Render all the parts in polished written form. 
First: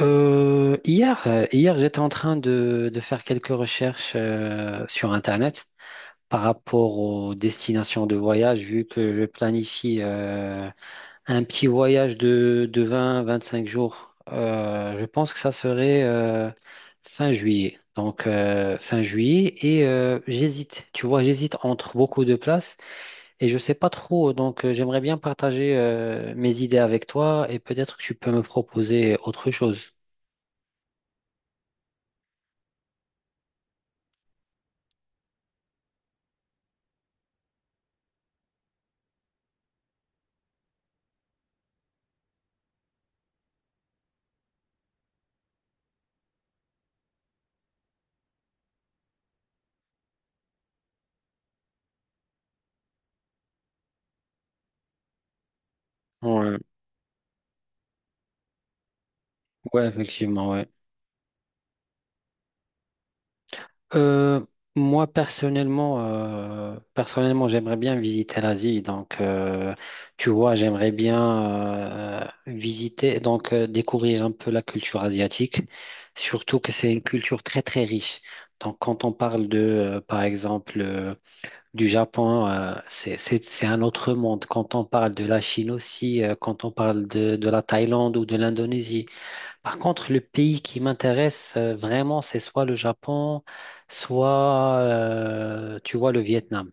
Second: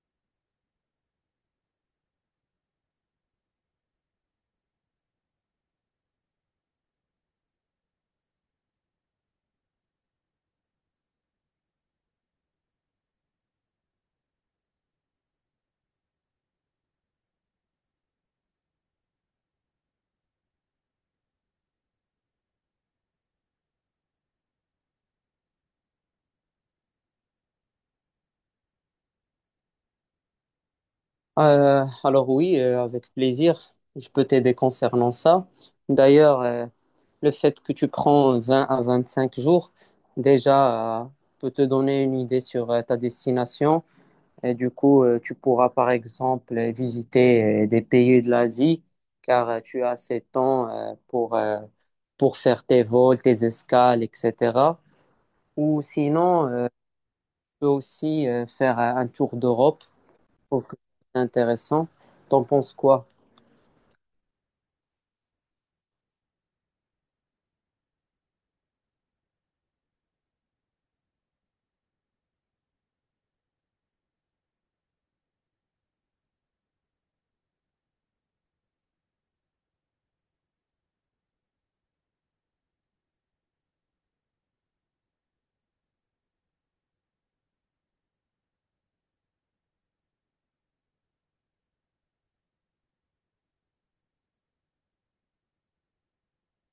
Hier, j'étais en train de faire quelques recherches sur Internet par rapport aux destinations de voyage, vu que je planifie un petit voyage de 20-25 jours. Je pense que ça serait fin juillet. Donc fin juillet et j'hésite. Tu vois, j'hésite entre beaucoup de places et je sais pas trop. Donc j'aimerais bien partager mes idées avec toi et peut-être que tu peux me proposer autre chose. Alors oui, avec plaisir, je peux t'aider concernant ça. D'ailleurs, le fait que tu prends 20 à 25 jours, déjà, peut te donner une idée sur ta destination. Et du coup, tu pourras par exemple visiter des pays de l'Asie, car tu as assez de temps pour faire tes vols, tes escales, etc. Ou sinon, Ouais, tu peux aussi faire un tour d'Europe. ouais, Je effectivement, trouve ouais. que c'est intéressant. T'en penses quoi? Euh, Moi, personnellement, j'aimerais bien visiter l'Asie. Donc, tu vois, j'aimerais bien visiter, donc découvrir un peu la culture asiatique, surtout que c'est une culture très, très riche. Donc, quand on parle de, par exemple, du Japon, c'est un autre monde. Quand on parle de la Chine aussi, quand on parle de la Thaïlande ou de l'Indonésie. Par contre, le pays qui m'intéresse vraiment, c'est soit le Japon, soit, tu vois, le Vietnam.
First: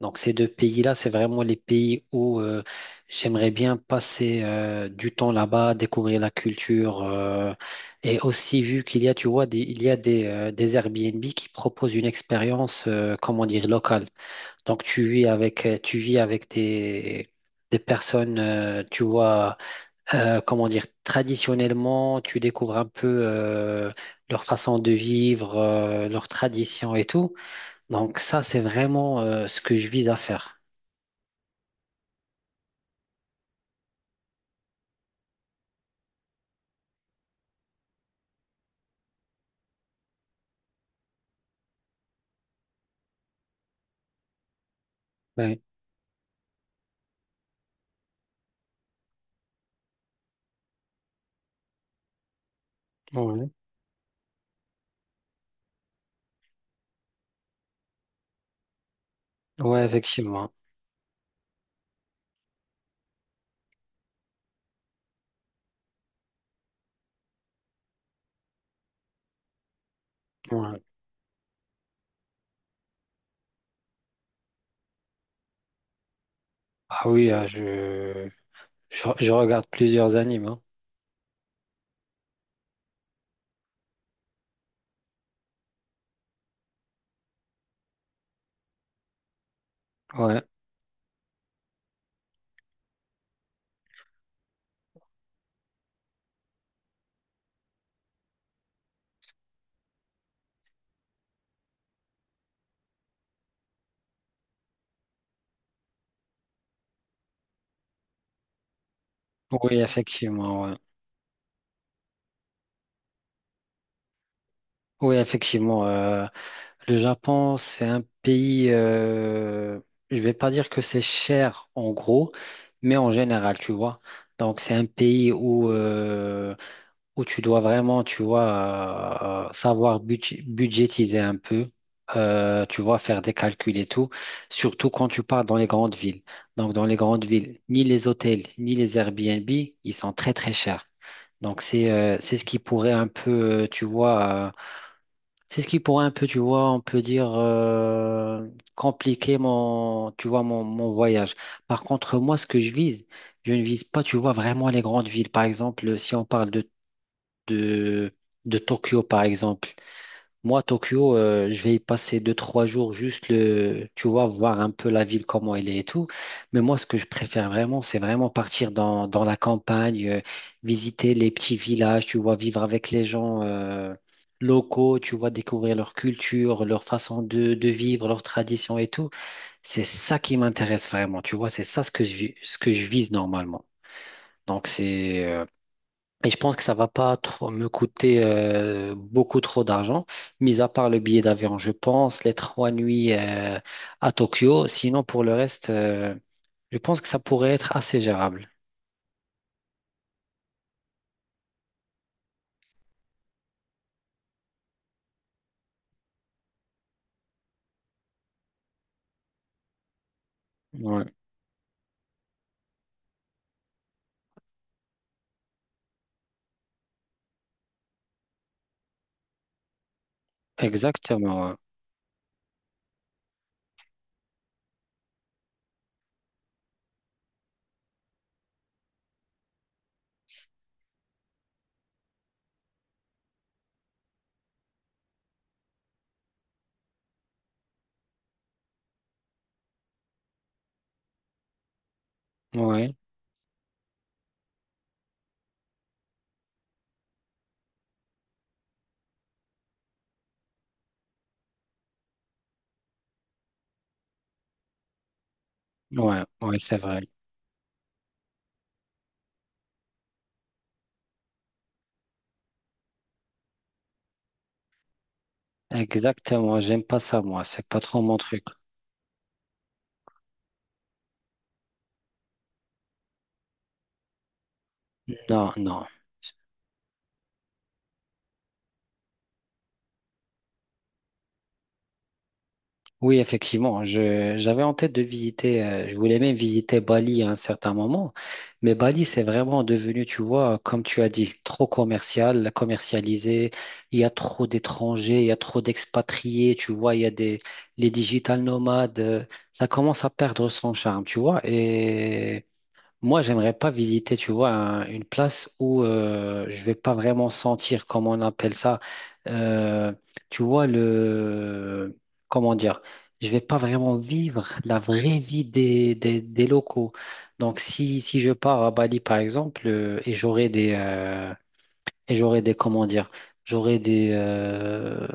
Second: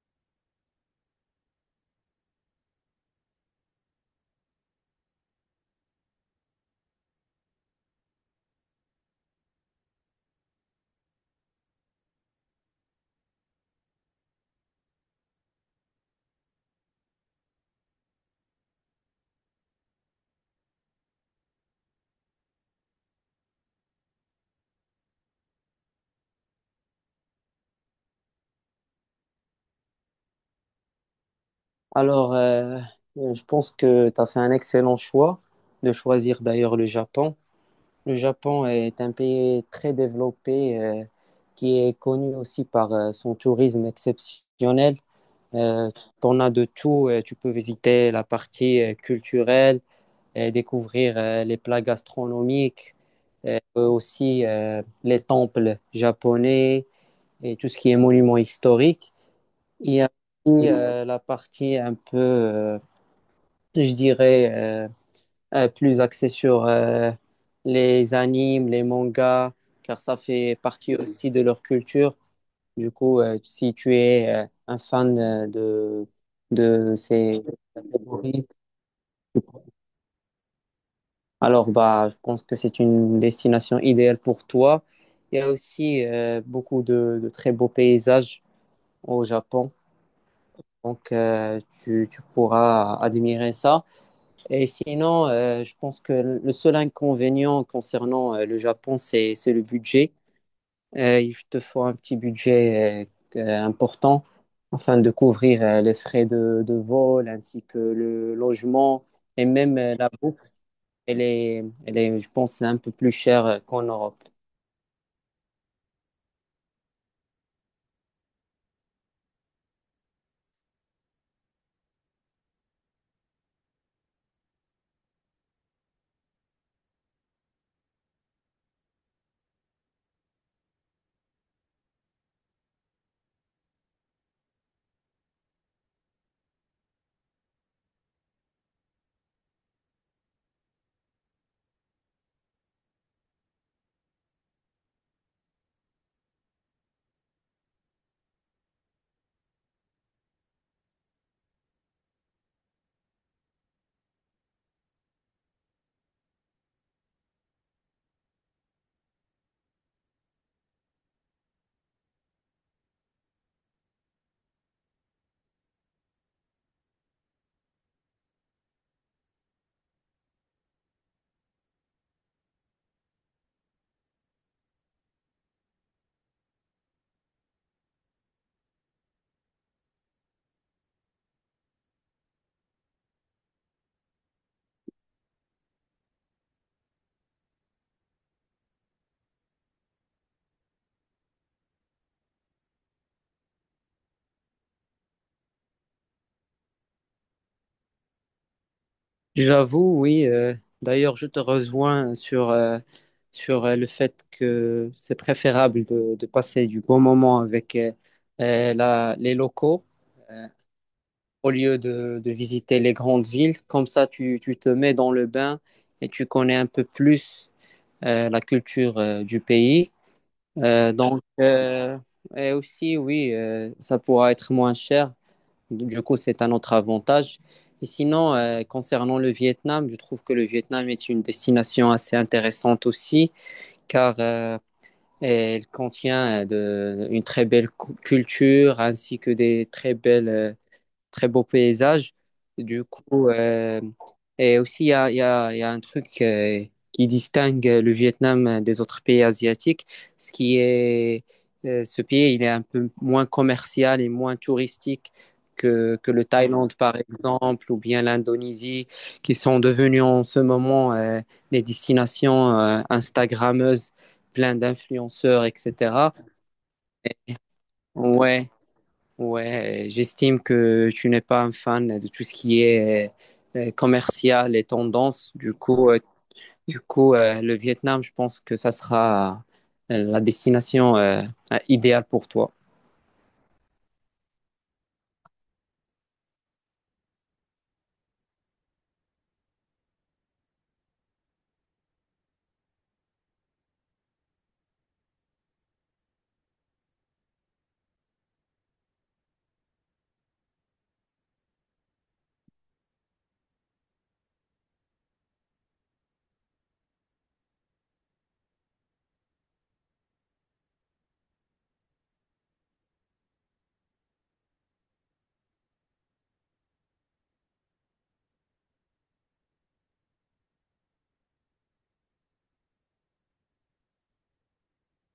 Donc, ces deux pays-là, c'est vraiment les pays où j'aimerais bien passer du temps là-bas, découvrir la culture. Et aussi, vu qu'il y a, tu vois, des, il y a des Airbnb qui proposent une expérience, comment dire, locale. Donc, tu vis avec des personnes, tu vois comment dire, traditionnellement, tu découvres un peu leur façon de vivre, leurs traditions et tout. Donc ça, c'est vraiment ce que je vise à faire. Alors, je pense que tu as fait un excellent choix de choisir d'ailleurs le Japon. Le Japon est un pays très développé, qui est connu aussi par son tourisme exceptionnel. Ouais, Euh, T'en as de tout. Tu peux visiter la partie culturelle et découvrir les plats gastronomiques, ouais, aussi les temples japonais et tout ce qui est monument historique. ouais, Il y a effectivement. aussi la partie un peu, je dirais, plus axé sur les animes, les mangas, car ça fait Ouais. partie aussi de leur culture. Du coup, si tu es un fan de Ah oui, ces je, catégories, je, je regarde plusieurs animes, hein. alors bah, je pense que c'est une destination idéale pour toi. Il y a aussi beaucoup de très beaux paysages au Japon, Ouais. donc tu pourras admirer ça. Et sinon, je pense que le seul inconvénient concernant le Japon, c'est le budget. Il te faut un petit budget important afin de couvrir les frais de vol ainsi que le logement et même Oui, la effectivement. bouffe. Ouais. Elle est, je pense, un peu plus chère qu'en Europe. Oui, effectivement. Le Japon, c'est un pays, je vais pas dire que c'est cher en gros, mais en général, tu vois. Donc c'est un pays où tu dois vraiment, tu vois, savoir budgétiser un peu, tu vois, faire des calculs et tout, surtout quand tu pars dans les grandes villes. Donc dans les grandes villes, ni les hôtels, ni les Airbnb, ils sont très très chers. Donc c'est ce qui pourrait un peu, tu vois. C'est ce qui pourrait un peu, tu vois, on peut dire, compliquer mon, tu vois, mon voyage. Par contre, moi, ce que je vise, je ne vise pas, tu vois, vraiment les grandes villes. Par exemple, si on parle de, de Tokyo, par exemple. Moi, Tokyo, je vais y passer 2, 3 jours juste le, tu vois, voir un peu la ville, comment elle est et tout. Mais moi, ce que je préfère vraiment, c'est vraiment partir dans la campagne, visiter les petits villages, tu vois, vivre avec les gens, locaux, tu vois, découvrir leur culture, leur façon de vivre, leurs traditions et tout. C'est ça qui m'intéresse vraiment, tu vois, c'est ça ce que ce que je vise normalement. Donc, c'est, euh, et je pense que ça va pas trop me coûter beaucoup trop d'argent, mis à part le billet d'avion, je pense, les 3 nuits à Tokyo. Sinon, pour le reste, je pense que ça pourrait être assez gérable. J'avoue, oui. D'ailleurs, je te rejoins sur le fait que c'est préférable de passer du bon moment avec les locaux euh, Ouais, au lieu de visiter les grandes villes. Comme ça, tu te mets dans le bain et tu connais un peu plus la culture du pays. Donc, exactement. Et aussi, oui, ça pourra être moins cher. Du coup, c'est un autre avantage. Et sinon, concernant le Vietnam, je trouve que le Vietnam est une destination assez intéressante aussi, car elle contient une très belle culture ainsi que des très belles, très beau paysage. Ouais, Du ouais, coup, et aussi, il y a, il y a, il y a un truc qui distingue le Vietnam des autres pays asiatiques, ce qui est, Ce pays, il est un peu moins commercial et moins touristique que ouais, le ouais, Thaïlande, c'est par vrai. exemple, ou bien l'Indonésie, qui sont devenus en ce moment des destinations Instagrammeuses, plein d'influenceurs, etc. Exactement. J'aime pas ça, moi. C'est pas trop mon truc. Ouais, Ouais, J'estime que tu n'es pas un fan de tout ce qui est commercial et tendance. Non, non. Du coup, le Vietnam, je pense que ça sera la destination idéale pour toi. Oui, effectivement, j'avais en tête de visiter, je voulais même visiter Bali à un certain moment, mais Bali, c'est vraiment devenu, tu vois, comme tu as dit, trop commercial, commercialisé, il y a trop d'étrangers, il y a trop d'expatriés, tu vois, il y a des, les digital nomades, ça commence à perdre son charme, tu vois, et moi, j'aimerais pas visiter, tu vois, une place où je vais pas vraiment sentir, comment on appelle ça, euh, tu vois, le, comment dire, je vais pas vraiment vivre la vraie vie des locaux. Donc, si je pars à Bali, par exemple, et j'aurai des, comment dire, j'aurai des,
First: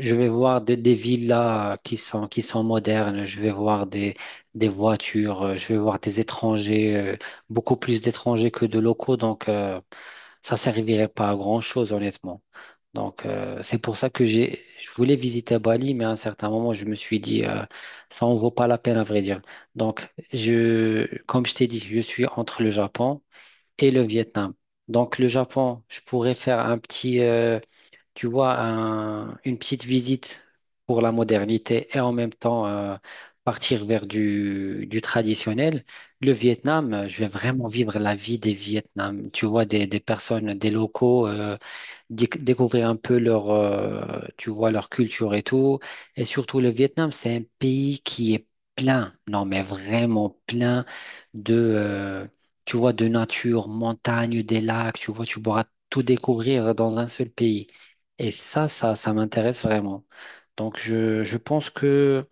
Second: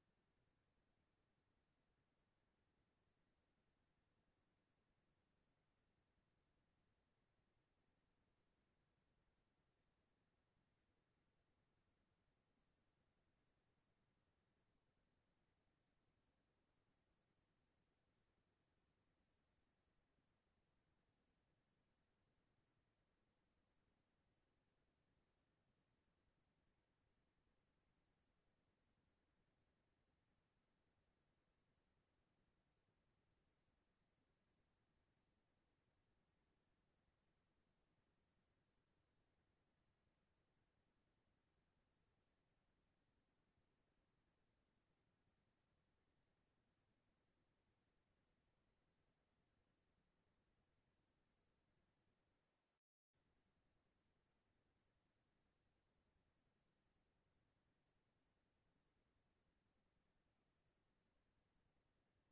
je vais voir des villas qui sont modernes, je vais voir des voitures, je vais voir des étrangers, beaucoup plus d'étrangers que de locaux, donc ça servirait pas à grand-chose, honnêtement. Donc c'est pour ça que je voulais visiter Bali, mais à un certain moment, je me suis dit, ça en vaut pas la peine, à vrai dire. Donc, comme je t'ai dit, je suis entre le Japon et le Vietnam. Donc le Japon, je pourrais faire un petit, tu vois, une petite visite pour la modernité et en même temps partir vers du traditionnel. Le Vietnam, je vais vraiment vivre la vie des Vietnam, tu vois, des personnes, des locaux. Découvrir un peu leur, tu vois, leur culture et tout. Et surtout, le Vietnam, c'est un pays qui est plein, non, mais vraiment plein de, tu vois, de nature, montagne, des lacs, tu vois, tu pourras tout découvrir dans un seul pays. Et ça m'intéresse vraiment. Donc, je pense que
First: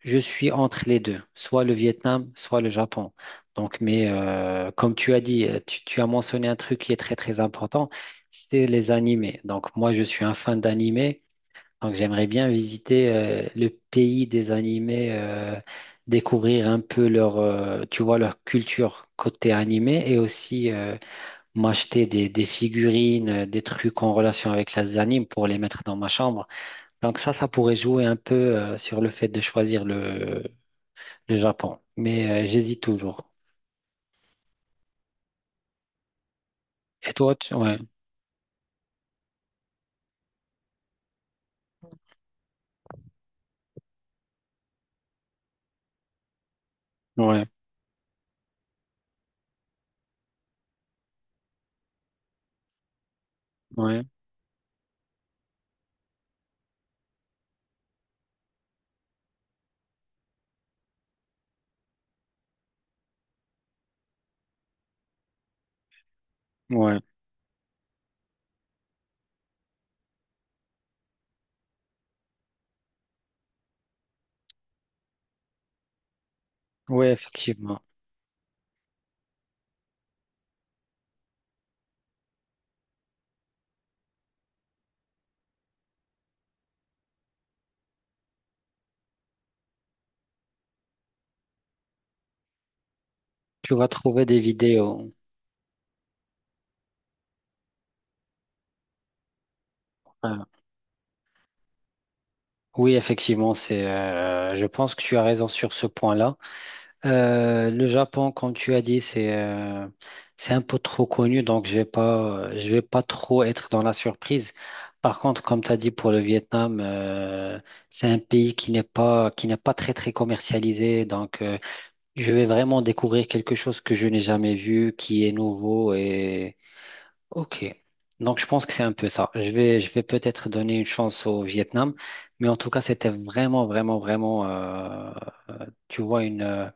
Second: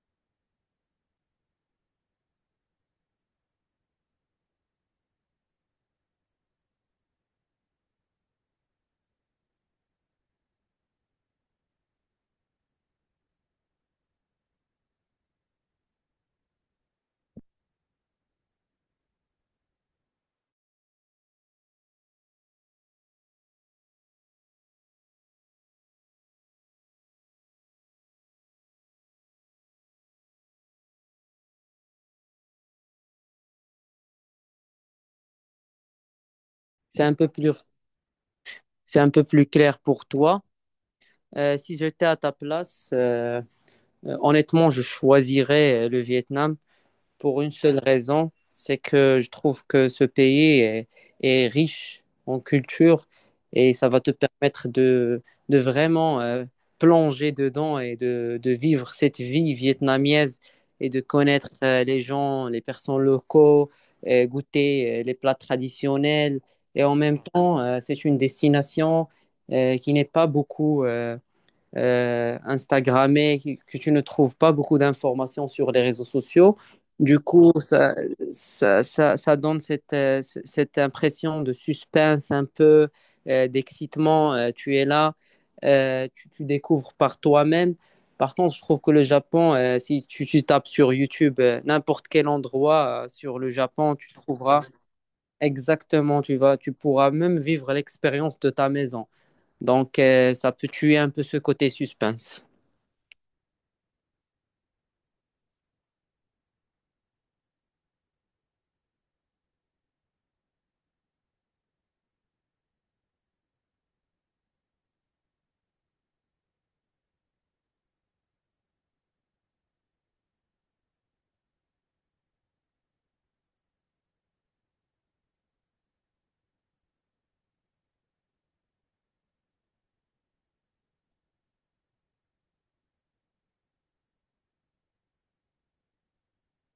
je suis entre les deux, soit le Vietnam, soit le Japon. Donc, mais comme tu as dit, tu as mentionné un truc qui est très très important, c'est les animés. Donc moi, je suis un fan d'animés, donc j'aimerais bien visiter le pays des animés, découvrir un peu leur, tu vois, leur culture côté animé et aussi m'acheter des figurines, des trucs en relation avec les animes pour les mettre dans ma chambre. Donc ça pourrait jouer un peu sur le fait de choisir le Japon. Mais j'hésite toujours. C'est Et un peu toi, plus, tu... Ouais, c'est un peu plus clair pour toi. Si j'étais à ta place, honnêtement, je choisirais le Vietnam. Pour ouais, une seule raison, c'est que je trouve que ce pays est riche en culture et ça va ouais, te permettre de vraiment plonger dedans et de vivre cette vie vietnamienne et de connaître les gens, les personnes locaux, et goûter les plats traditionnels. Et en ouais, même temps, c'est une destination qui n'est pas beaucoup Instagrammé, que tu ne trouves pas beaucoup d'informations sur les réseaux sociaux. ouais, Du coup, effectivement. ça donne cette impression de suspense, un peu d'excitement. Tu es là, tu découvres par toi-même. Par contre, je trouve que le Japon, si tu tapes sur YouTube, n'importe quel endroit sur le Tu vas Japon, tu trouver des trouveras vidéos. exactement, tu pourras même vivre l'expérience de ta maison. Donc, Ouais. ça peut tuer un peu ce côté suspense. Oui, effectivement, c'est. Je pense que tu as raison sur ce point-là. Le Japon, comme tu as dit, c'est un peu trop connu, donc je vais pas trop être dans la surprise. Par contre, comme tu as dit pour le Vietnam, c'est un pays qui n'est pas très très commercialisé, donc. Je vais vraiment découvrir quelque chose que je n'ai jamais vu, qui est nouveau et ok. Donc je pense que c'est un peu ça. Je vais peut-être donner une chance au Vietnam, mais en tout cas c'était vraiment, vraiment, vraiment, tu vois une, euh,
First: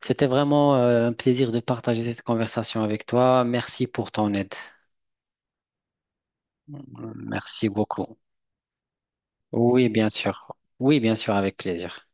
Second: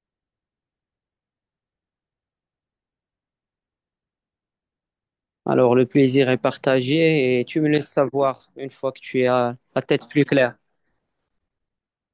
c'était vraiment un plaisir de partager cette conversation avec toi. Merci pour ton aide. Alors, le plaisir est partagé et tu Merci me laisses beaucoup. savoir une fois que tu as la Oui, tête bien plus sûr. claire. Oui, bien sûr, avec plaisir.